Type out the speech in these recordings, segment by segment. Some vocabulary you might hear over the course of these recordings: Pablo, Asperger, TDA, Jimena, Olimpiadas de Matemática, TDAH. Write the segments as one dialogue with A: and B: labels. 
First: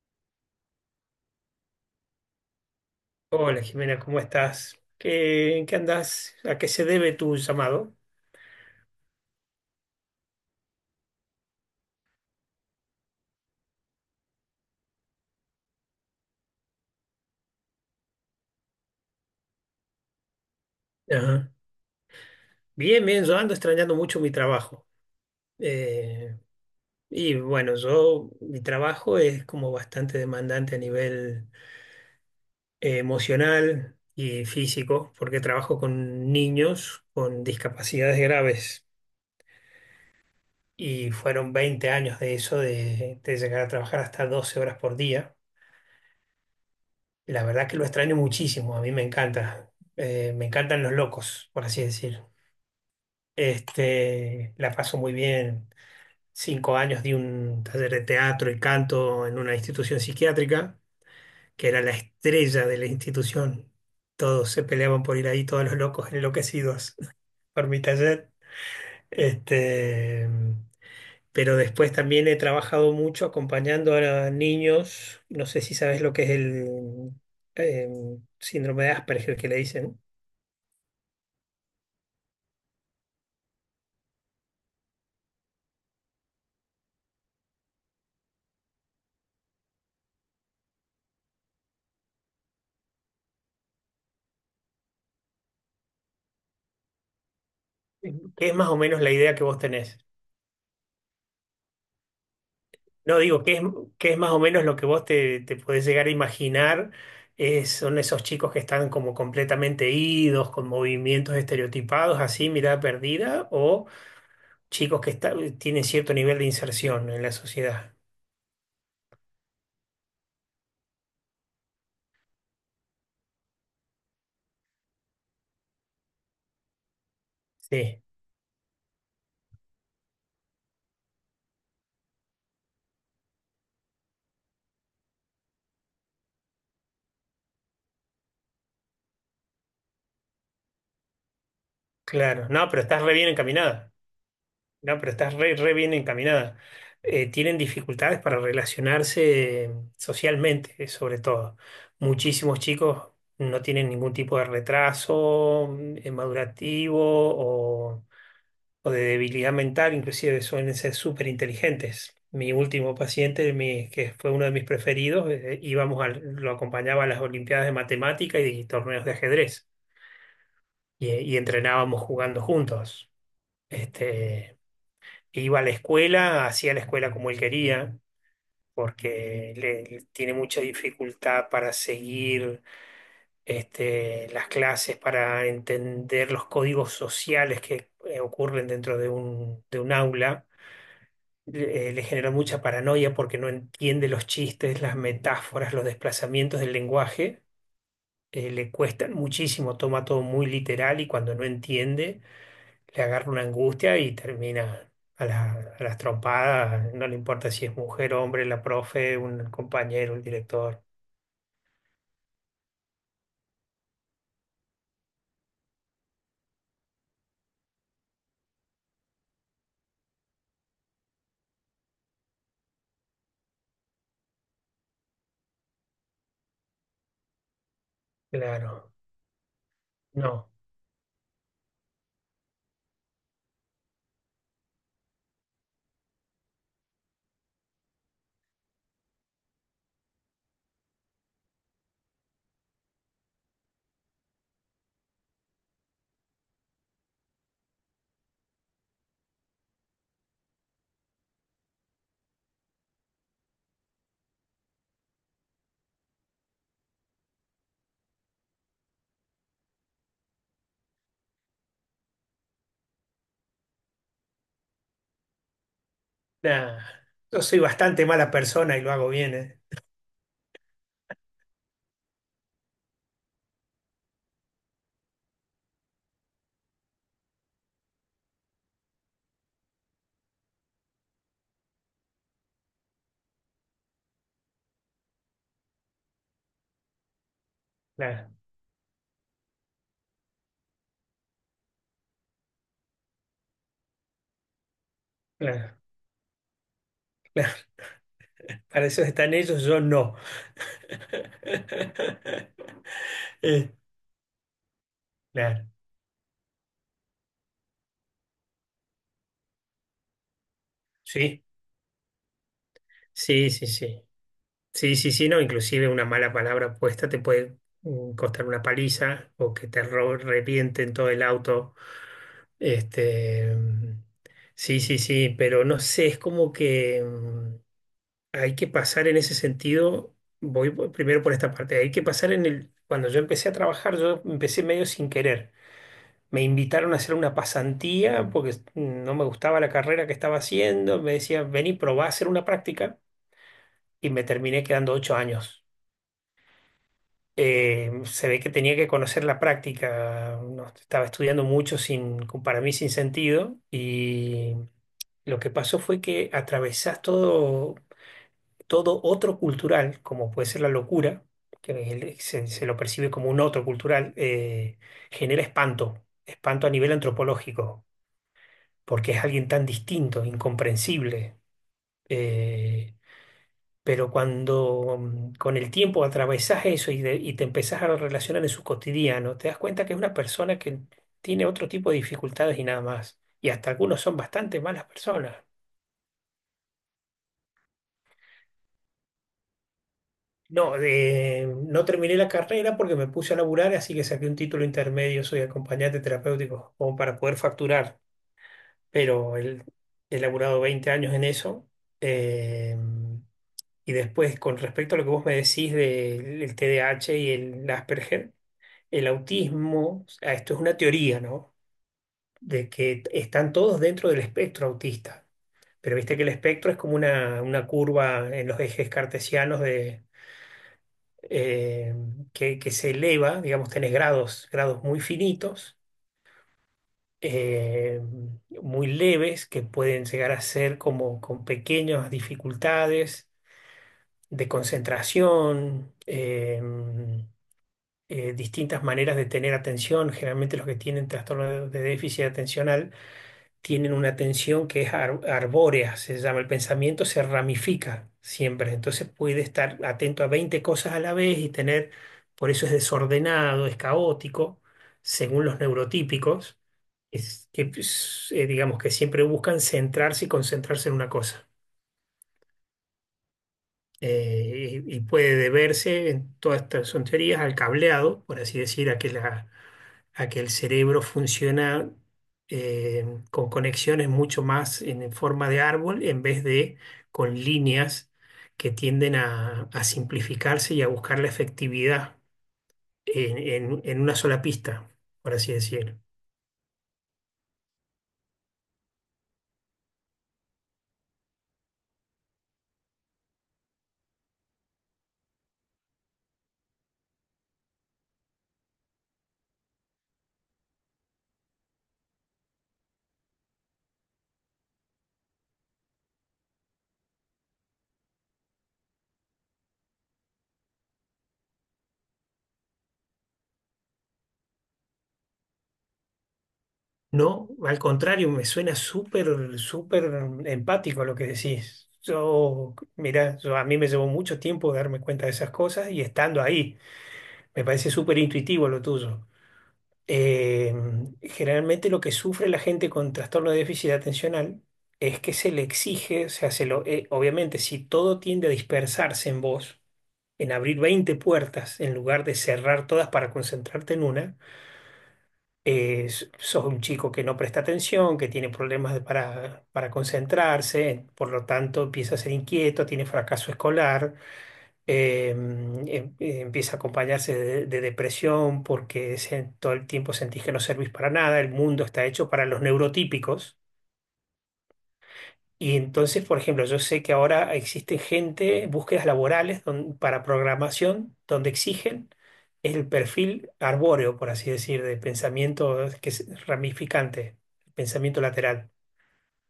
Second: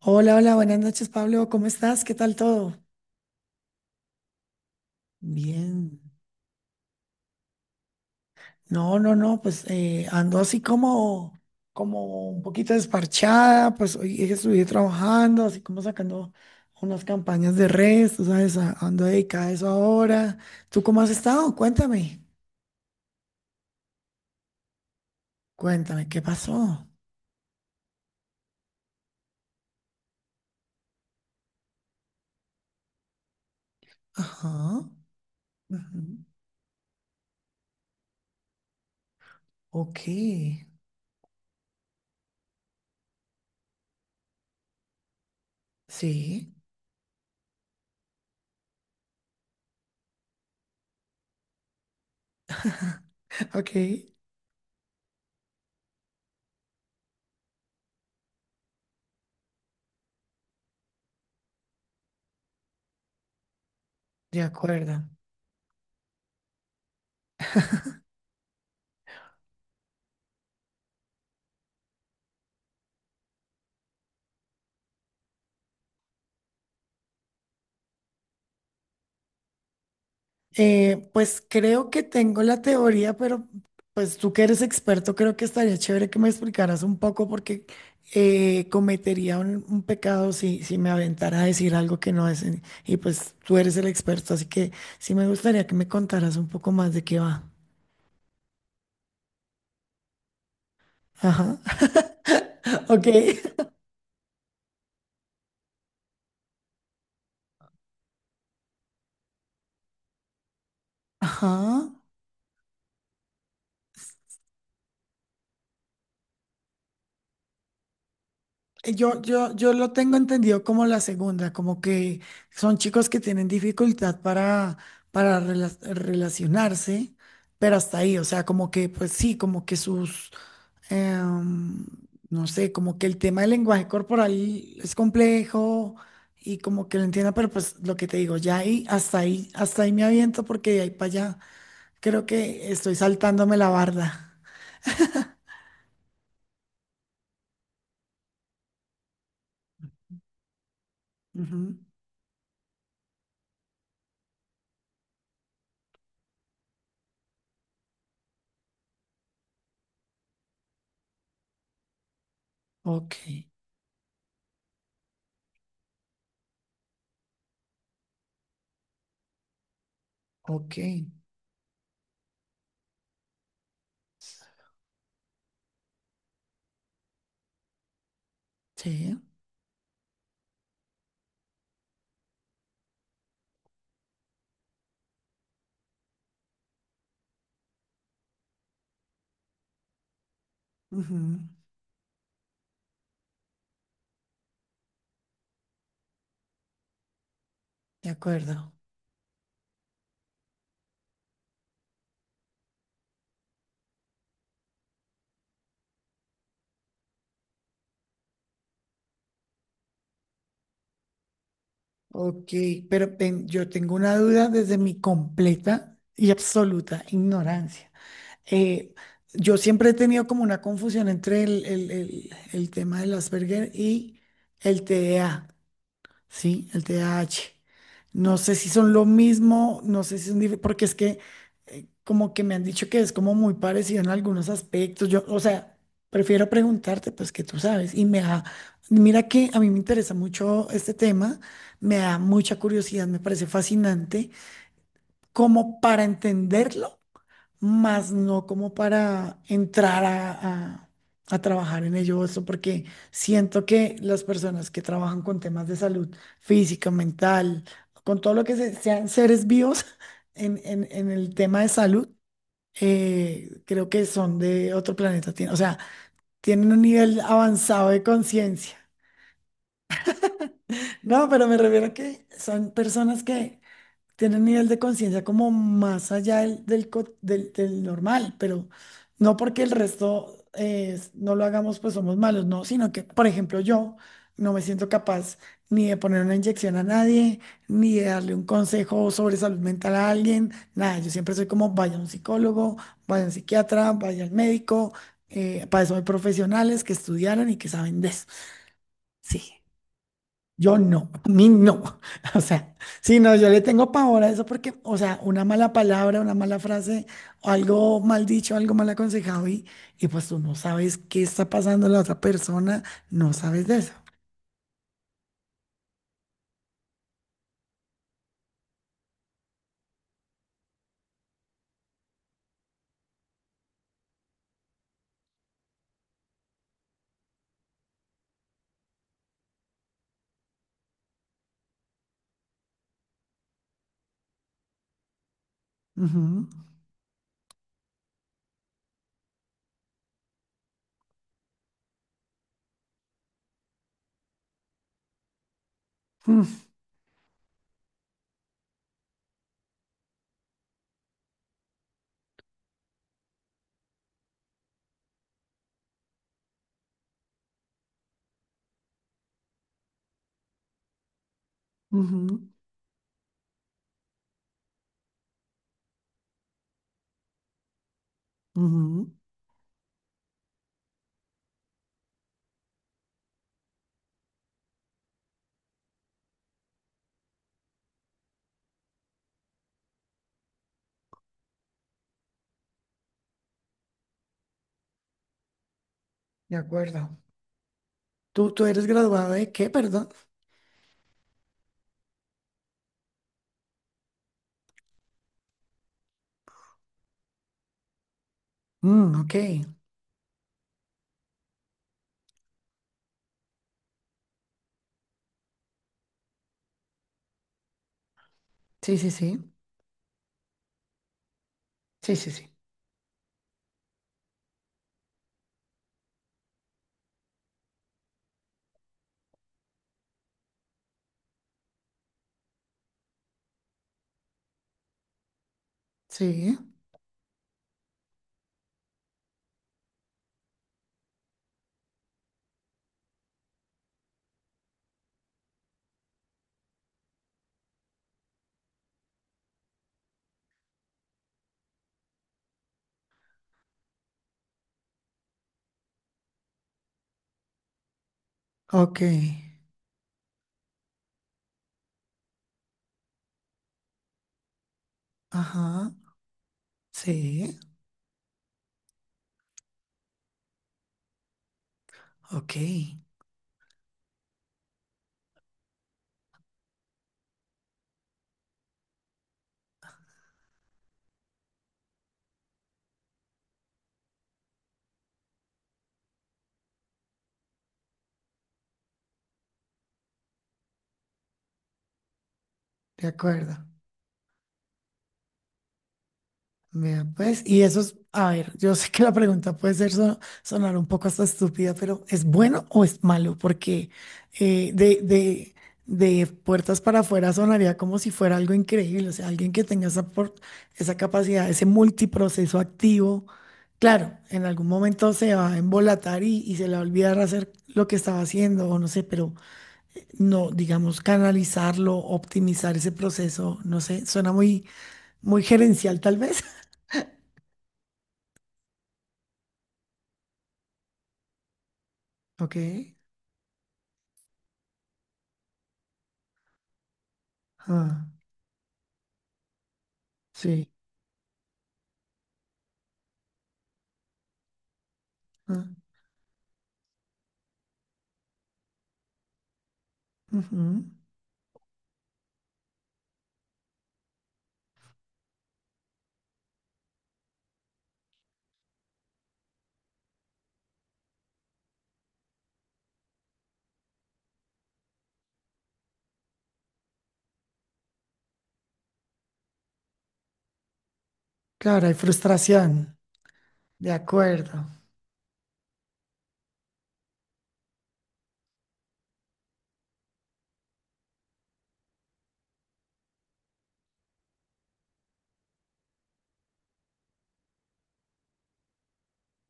A: Hola, hola, buenas noches, Pablo. ¿Cómo estás? ¿Qué tal todo?
B: Hola Jimena, ¿cómo estás? ¿En qué
A: Bien.
B: andás? ¿A qué se debe tu llamado?
A: No, no, no, ando así como, como un poquito desparchada. Pues hoy estuve trabajando, así como sacando unas campañas de redes, tú sabes, ando dedicada a eso ahora. ¿Tú cómo has
B: Ajá.
A: estado? Cuéntame,
B: Bien, yo ando extrañando mucho mi trabajo.
A: cuéntame, ¿qué
B: Eh,
A: pasó?
B: mi trabajo es como bastante demandante a nivel emocional y
A: Ajá,
B: físico, porque trabajo
A: ujú,
B: con niños con discapacidades graves.
A: ok,
B: Y fueron 20 años de eso, de llegar a trabajar hasta 12 horas por día.
A: sí,
B: La verdad que lo extraño muchísimo, a mí me encanta. Me encantan los locos, por así decir.
A: ok,
B: Este, la paso muy bien. Cinco años di un taller de teatro y canto en una institución psiquiátrica, que era la estrella de la institución.
A: de
B: Todos se
A: acuerdo.
B: peleaban por ir ahí, todos los locos enloquecidos por mi taller. Este, pero después también he trabajado mucho acompañando a niños. No sé si sabes lo que es el eh, síndrome de Asperger que le dicen.
A: Pues creo que tengo la teoría, pero pues tú que eres experto, creo que estaría chévere que me explicaras un poco porque cometería un pecado si me aventara a decir algo que no es. Y pues tú eres el experto, así que sí me gustaría que me contaras un poco más de qué va.
B: ¿Qué es más o menos la idea que vos tenés?
A: Ajá. Ok.
B: No, digo, que es más o menos lo que te podés llegar a imaginar. Eh, son esos chicos que están como completamente idos, con movimientos
A: Ajá.
B: estereotipados, así, mirada perdida, o chicos que está- tienen cierto nivel de inserción en la sociedad.
A: Yo lo tengo entendido como la segunda, como que son chicos que tienen dificultad para, relacionarse, pero hasta
B: Sí,
A: ahí, o sea, como que, pues sí, como que sus, em, no sé, como que el tema del lenguaje corporal es complejo y como que lo entiendo, pero pues lo que te digo, ya ahí, hasta ahí, hasta ahí me aviento porque de ahí para allá creo
B: claro. No,
A: que
B: pero
A: estoy
B: estás re bien
A: saltándome la
B: encaminada.
A: barda.
B: No, pero estás re bien encaminada. Tienen dificultades para relacionarse socialmente, sobre todo.
A: Ujú.
B: Muchísimos chicos no tienen ningún tipo de retraso madurativo o de debilidad mental, inclusive suelen ser súper inteligentes. Mi último
A: Ok,
B: paciente, que fue uno de mis preferidos, lo acompañaba a las Olimpiadas de Matemática y torneos de ajedrez
A: ok,
B: y entrenábamos jugando juntos. Este, iba a la escuela, hacía la escuela como él quería,
A: sí,
B: porque le tiene mucha dificultad para seguir este, las clases, para entender los códigos sociales que ocurren dentro de de un aula.
A: ujú.
B: Le genera mucha paranoia porque no entiende los chistes, las metáforas, los desplazamientos del lenguaje.
A: De
B: Le
A: acuerdo.
B: cuestan muchísimo, toma todo muy literal y cuando no entiende le agarra una angustia y termina a las trompadas, no le importa si es mujer, hombre, la profe, un compañero, el director.
A: Ok, pero yo tengo una duda desde mi completa y absoluta ignorancia. Eh, yo siempre he tenido como una confusión entre el tema del Asperger y el TDA. Sí, el TH. No sé si
B: Claro,
A: son lo mismo, no sé si son
B: no,
A: diferentes, porque es que como que me han dicho que es como muy parecido en algunos aspectos. Yo, o sea, prefiero preguntarte, pues que tú sabes. Mira que a mí me interesa mucho este tema, me da mucha curiosidad, me parece fascinante, como para entenderlo, más no como para entrar a trabajar en ello, eso porque siento que las personas que trabajan con temas de salud física, mental, con todo lo que sean seres vivos en, en el tema de salud, creo que son de otro planeta, o sea, tienen un
B: nada.
A: nivel
B: Yo soy
A: avanzado de
B: bastante mala
A: conciencia.
B: persona y lo hago bien, ¿eh?
A: No, pero me refiero a que son personas que tiene un nivel de conciencia como más allá del normal, pero no porque el resto no lo hagamos, pues somos malos, no, sino que, por ejemplo, yo no me siento capaz ni de poner una inyección a nadie, ni de
B: Claro,
A: darle un consejo sobre salud mental a alguien, nada, yo siempre soy como, vaya a un psicólogo, vaya a un psiquiatra, vaya al médico,
B: claro,
A: para eso hay profesionales que estudiaron y
B: claro.
A: que saben de eso,
B: Para eso están
A: sí.
B: ellos, yo no.
A: Yo no, a mí no. O sea, sí, no, yo le
B: Eh,
A: tengo pavor a eso porque, o sea, una
B: claro,
A: mala palabra, una mala frase, o algo mal dicho, algo mal aconsejado, y pues tú no sabes qué
B: sí,
A: está pasando la otra persona, no
B: sí,
A: sabes
B: sí,
A: de eso.
B: sí. Sí, sí, sí, no, inclusive una mala palabra puesta te puede costar una paliza o que revienten todo el auto. Este, sí, sí, sí, pero no sé, es como que hay que pasar en ese sentido, primero por esta parte, hay que pasar en el, cuando yo empecé a trabajar, yo empecé medio sin querer. Me
A: Ujú,
B: invitaron a hacer una pasantía porque no me gustaba la carrera que estaba haciendo, me decían, vení, probá a hacer una práctica y me terminé quedando ocho años.
A: mm,
B: Eh, se ve que tenía que conocer la práctica, no, estaba estudiando mucho sin, para mí sin sentido y lo que pasó fue que atravesás todo, todo otro cultural, como puede ser la locura,
A: ujú,
B: se lo percibe como un otro cultural, genera espanto, espanto a nivel antropológico, porque
A: ujú,
B: es alguien tan distinto, incomprensible. eh, pero cuando con el tiempo atravesás eso y y te empezás a relacionar en su cotidiano, te das cuenta que es una persona que tiene otro tipo de dificultades y nada más. Y hasta algunos son bastante malas personas.
A: de acuerdo. ¿Tú, tú eres graduado de qué, perdón?
B: No, no terminé la carrera porque me puse a laburar, así que saqué un título intermedio, soy acompañante terapéutico, como para poder facturar.
A: Mm, ok.
B: Pero el- he laburado 20 años en eso. Eh, y después, con respecto a lo que vos me decís del el T D A H y el Asperger.
A: Sí,
B: El
A: sí, sí.
B: autismo, ah, esto es una teoría, ¿no?
A: Sí, sí, sí.
B: De que están todos dentro del espectro autista. Pero viste que el espectro es como una curva en los ejes cartesianos de, eh, que se eleva, digamos, tenés grados, grados muy finitos,
A: Sí.
B: eh, muy leves, que pueden llegar a ser como con pequeñas dificultades de concentración, distintas maneras de tener atención. Generalmente los que tienen trastorno de déficit atencional tienen una tensión que es arbórea, se llama, el pensamiento se ramifica siempre,
A: Ok.
B: entonces puede estar atento a 20 cosas a la vez y tener, por eso es desordenado, es caótico, según los
A: Ajá.
B: neurotípicos, es
A: Sí.
B: que pues, digamos que siempre buscan centrarse y concentrarse en una cosa
A: Ok.
B: y puede deberse en todas estas son teorías al cableado, por así decir, a que el cerebro funciona eh, con conexiones mucho más en forma de árbol en vez de con líneas que tienden a simplificarse y a buscar la efectividad
A: De
B: en,
A: acuerdo.
B: en una sola pista, por así decir.
A: Vea, pues, y eso es, a ver, yo sé que la pregunta puede sonar un poco hasta estúpida, pero ¿es bueno o es malo? Porque eh, de, de, de puertas para afuera sonaría como si fuera algo increíble, o sea, alguien que tenga esa, esa capacidad, ese multiproceso activo. Claro, en algún momento se va a embolatar y se le va a olvidar hacer lo que estaba haciendo, o no sé, pero no, digamos, canalizarlo, optimizar ese proceso, no sé, suena muy, muy gerencial tal vez.
B: No, al contrario, me suena súper empático lo que decís.
A: Ok.
B: Mira, a mí me llevó mucho tiempo darme cuenta de esas cosas y estando ahí, me parece
A: Ah,
B: súper intuitivo lo tuyo.
A: sí,
B: Eh, generalmente lo que sufre la gente con trastorno de déficit atencional es que se le
A: ah,
B: exige, o sea, obviamente si todo tiende a dispersarse en vos, en abrir
A: ujú.
B: 20 puertas en lugar de cerrar todas para concentrarte en una, sos un chico que no presta atención, que tiene problemas para concentrarse, por lo tanto empieza a ser inquieto, tiene fracaso escolar, eh, em- empieza a acompañarse de depresión porque todo el tiempo sentís que no servís para nada, el mundo
A: Claro, hay
B: está hecho para los
A: frustración.
B: neurotípicos.
A: De acuerdo.
B: Y entonces, por ejemplo, yo sé que ahora existen gente, búsquedas laborales para programación, donde exigen el perfil arbóreo, por así decir, de pensamiento que es ramificante, pensamiento lateral.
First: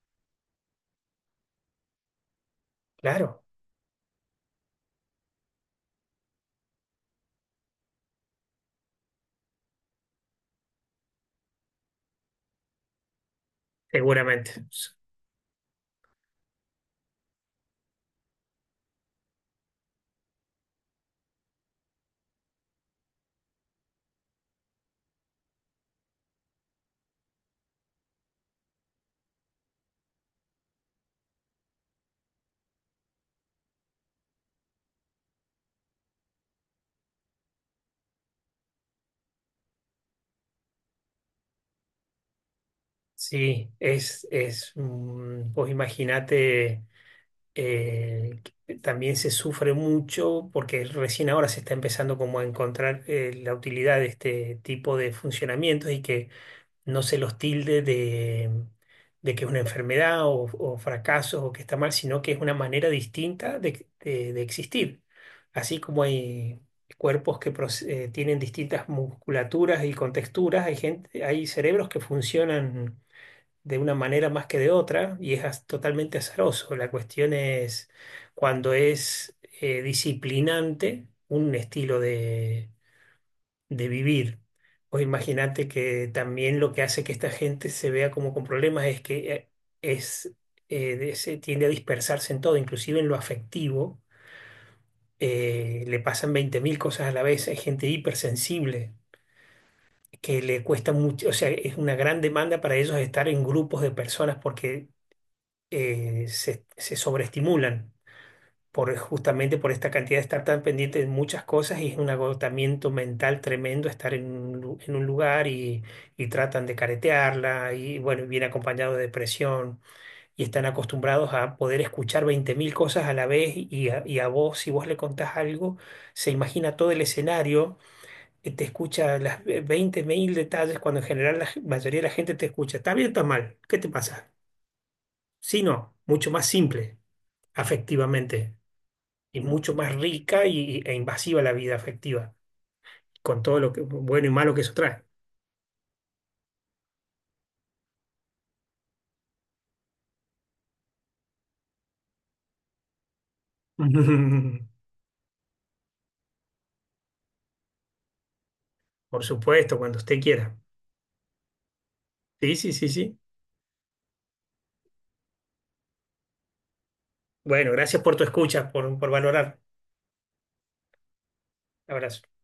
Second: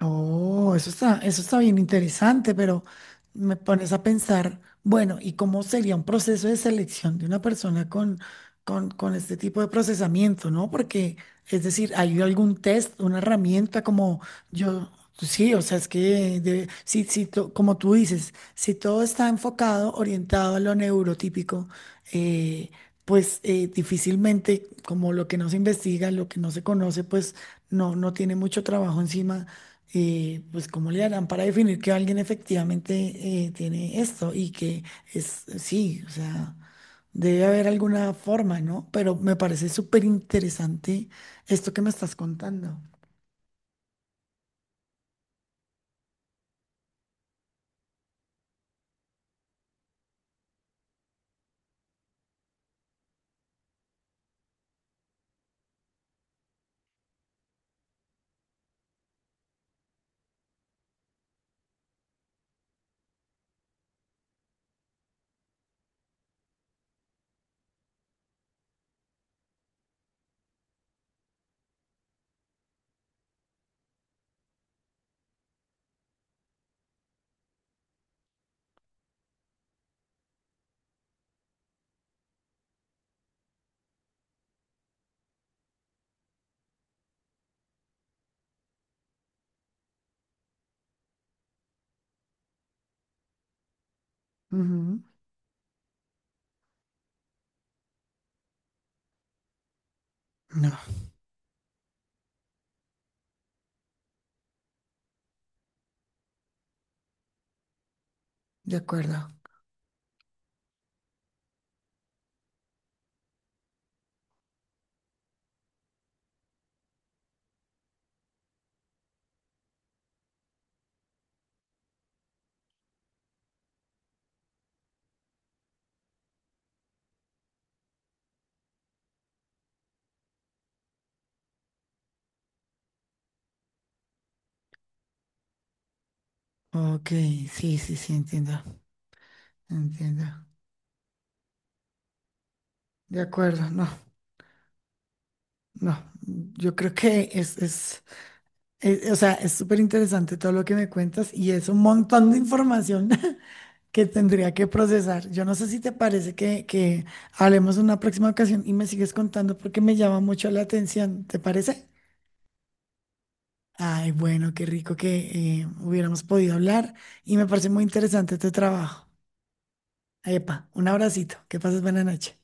A: Oh, eso está bien interesante, pero
B: Claro,
A: me pones a pensar, bueno, ¿y cómo sería un proceso de selección de una persona con este tipo de procesamiento, ¿no? Porque, es decir, ¿hay algún test, una herramienta como
B: seguramente.
A: yo? Sí, o sea, es que si, como tú dices, si todo está enfocado, orientado a lo neurotípico, eh, pues difícilmente, como lo que no se investiga, lo que no se conoce, pues no, no tiene mucho trabajo encima. Pues cómo le harán para definir que alguien efectivamente tiene esto y que es, sí, o sea, debe haber alguna forma, ¿no? Pero me parece súper interesante esto que me estás contando.
B: Sí, vos imaginate, eh, que también se sufre mucho porque recién ahora se está empezando como a encontrar la utilidad de este tipo de funcionamientos y que no se los tilde de que es una enfermedad o fracaso o que está mal, sino que es una manera distinta de existir. Así como hay cuerpos que tienen distintas musculaturas y contexturas, hay gente, hay cerebros que funcionan de una manera más que de otra y es totalmente azaroso. La cuestión es cuando es disciplinante un estilo de vivir. Pues imagínate que también lo que hace que esta gente se vea como con problemas es que es, se tiende a dispersarse en todo, inclusive en lo afectivo.
A: Ujú.
B: Eh, le pasan 20 mil cosas a la vez. Hay gente hipersensible que le
A: No,
B: cuesta mucho, o sea, es una gran demanda para ellos estar en grupos de personas porque se sobreestimulan.
A: de
B: Por,
A: acuerdo.
B: justamente por esta cantidad de estar tan pendiente de muchas cosas y es un agotamiento mental tremendo estar en un, en un lugar y tratan de caretearla y bueno, viene acompañado de depresión y están acostumbrados a poder escuchar 20 mil cosas a la vez y a vos, si vos le contás algo, se imagina todo el escenario, te escucha las 20 mil detalles cuando en general la mayoría de la gente te escucha, ¿está bien o está mal? ¿Qué te pasa? Si no, mucho más simple,
A: Ok, sí, sí, sí, entiendo,
B: afectivamente y mucho más
A: entiendo.
B: rica e invasiva la vida afectiva,
A: De
B: con todo
A: acuerdo,
B: lo que
A: no,
B: bueno y malo que eso trae.
A: no. Yo creo que es, o sea, es súper interesante todo lo que me cuentas y es un montón de información. Que tendría que procesar. Yo no sé si te parece que hablemos en una próxima ocasión y me sigues
B: Por
A: contando
B: supuesto,
A: porque me
B: cuando
A: llama
B: usted
A: mucho
B: quiera.
A: la atención. ¿Te parece?
B: Sí, sí, sí, sí.
A: Ay, bueno, qué rico que hubiéramos podido hablar y me parece
B: Bueno,
A: muy
B: gracias por tu
A: interesante tu
B: escucha,
A: trabajo.
B: por valorar.
A: Epa, un abracito. Que pases buena
B: Abrazo.
A: noche.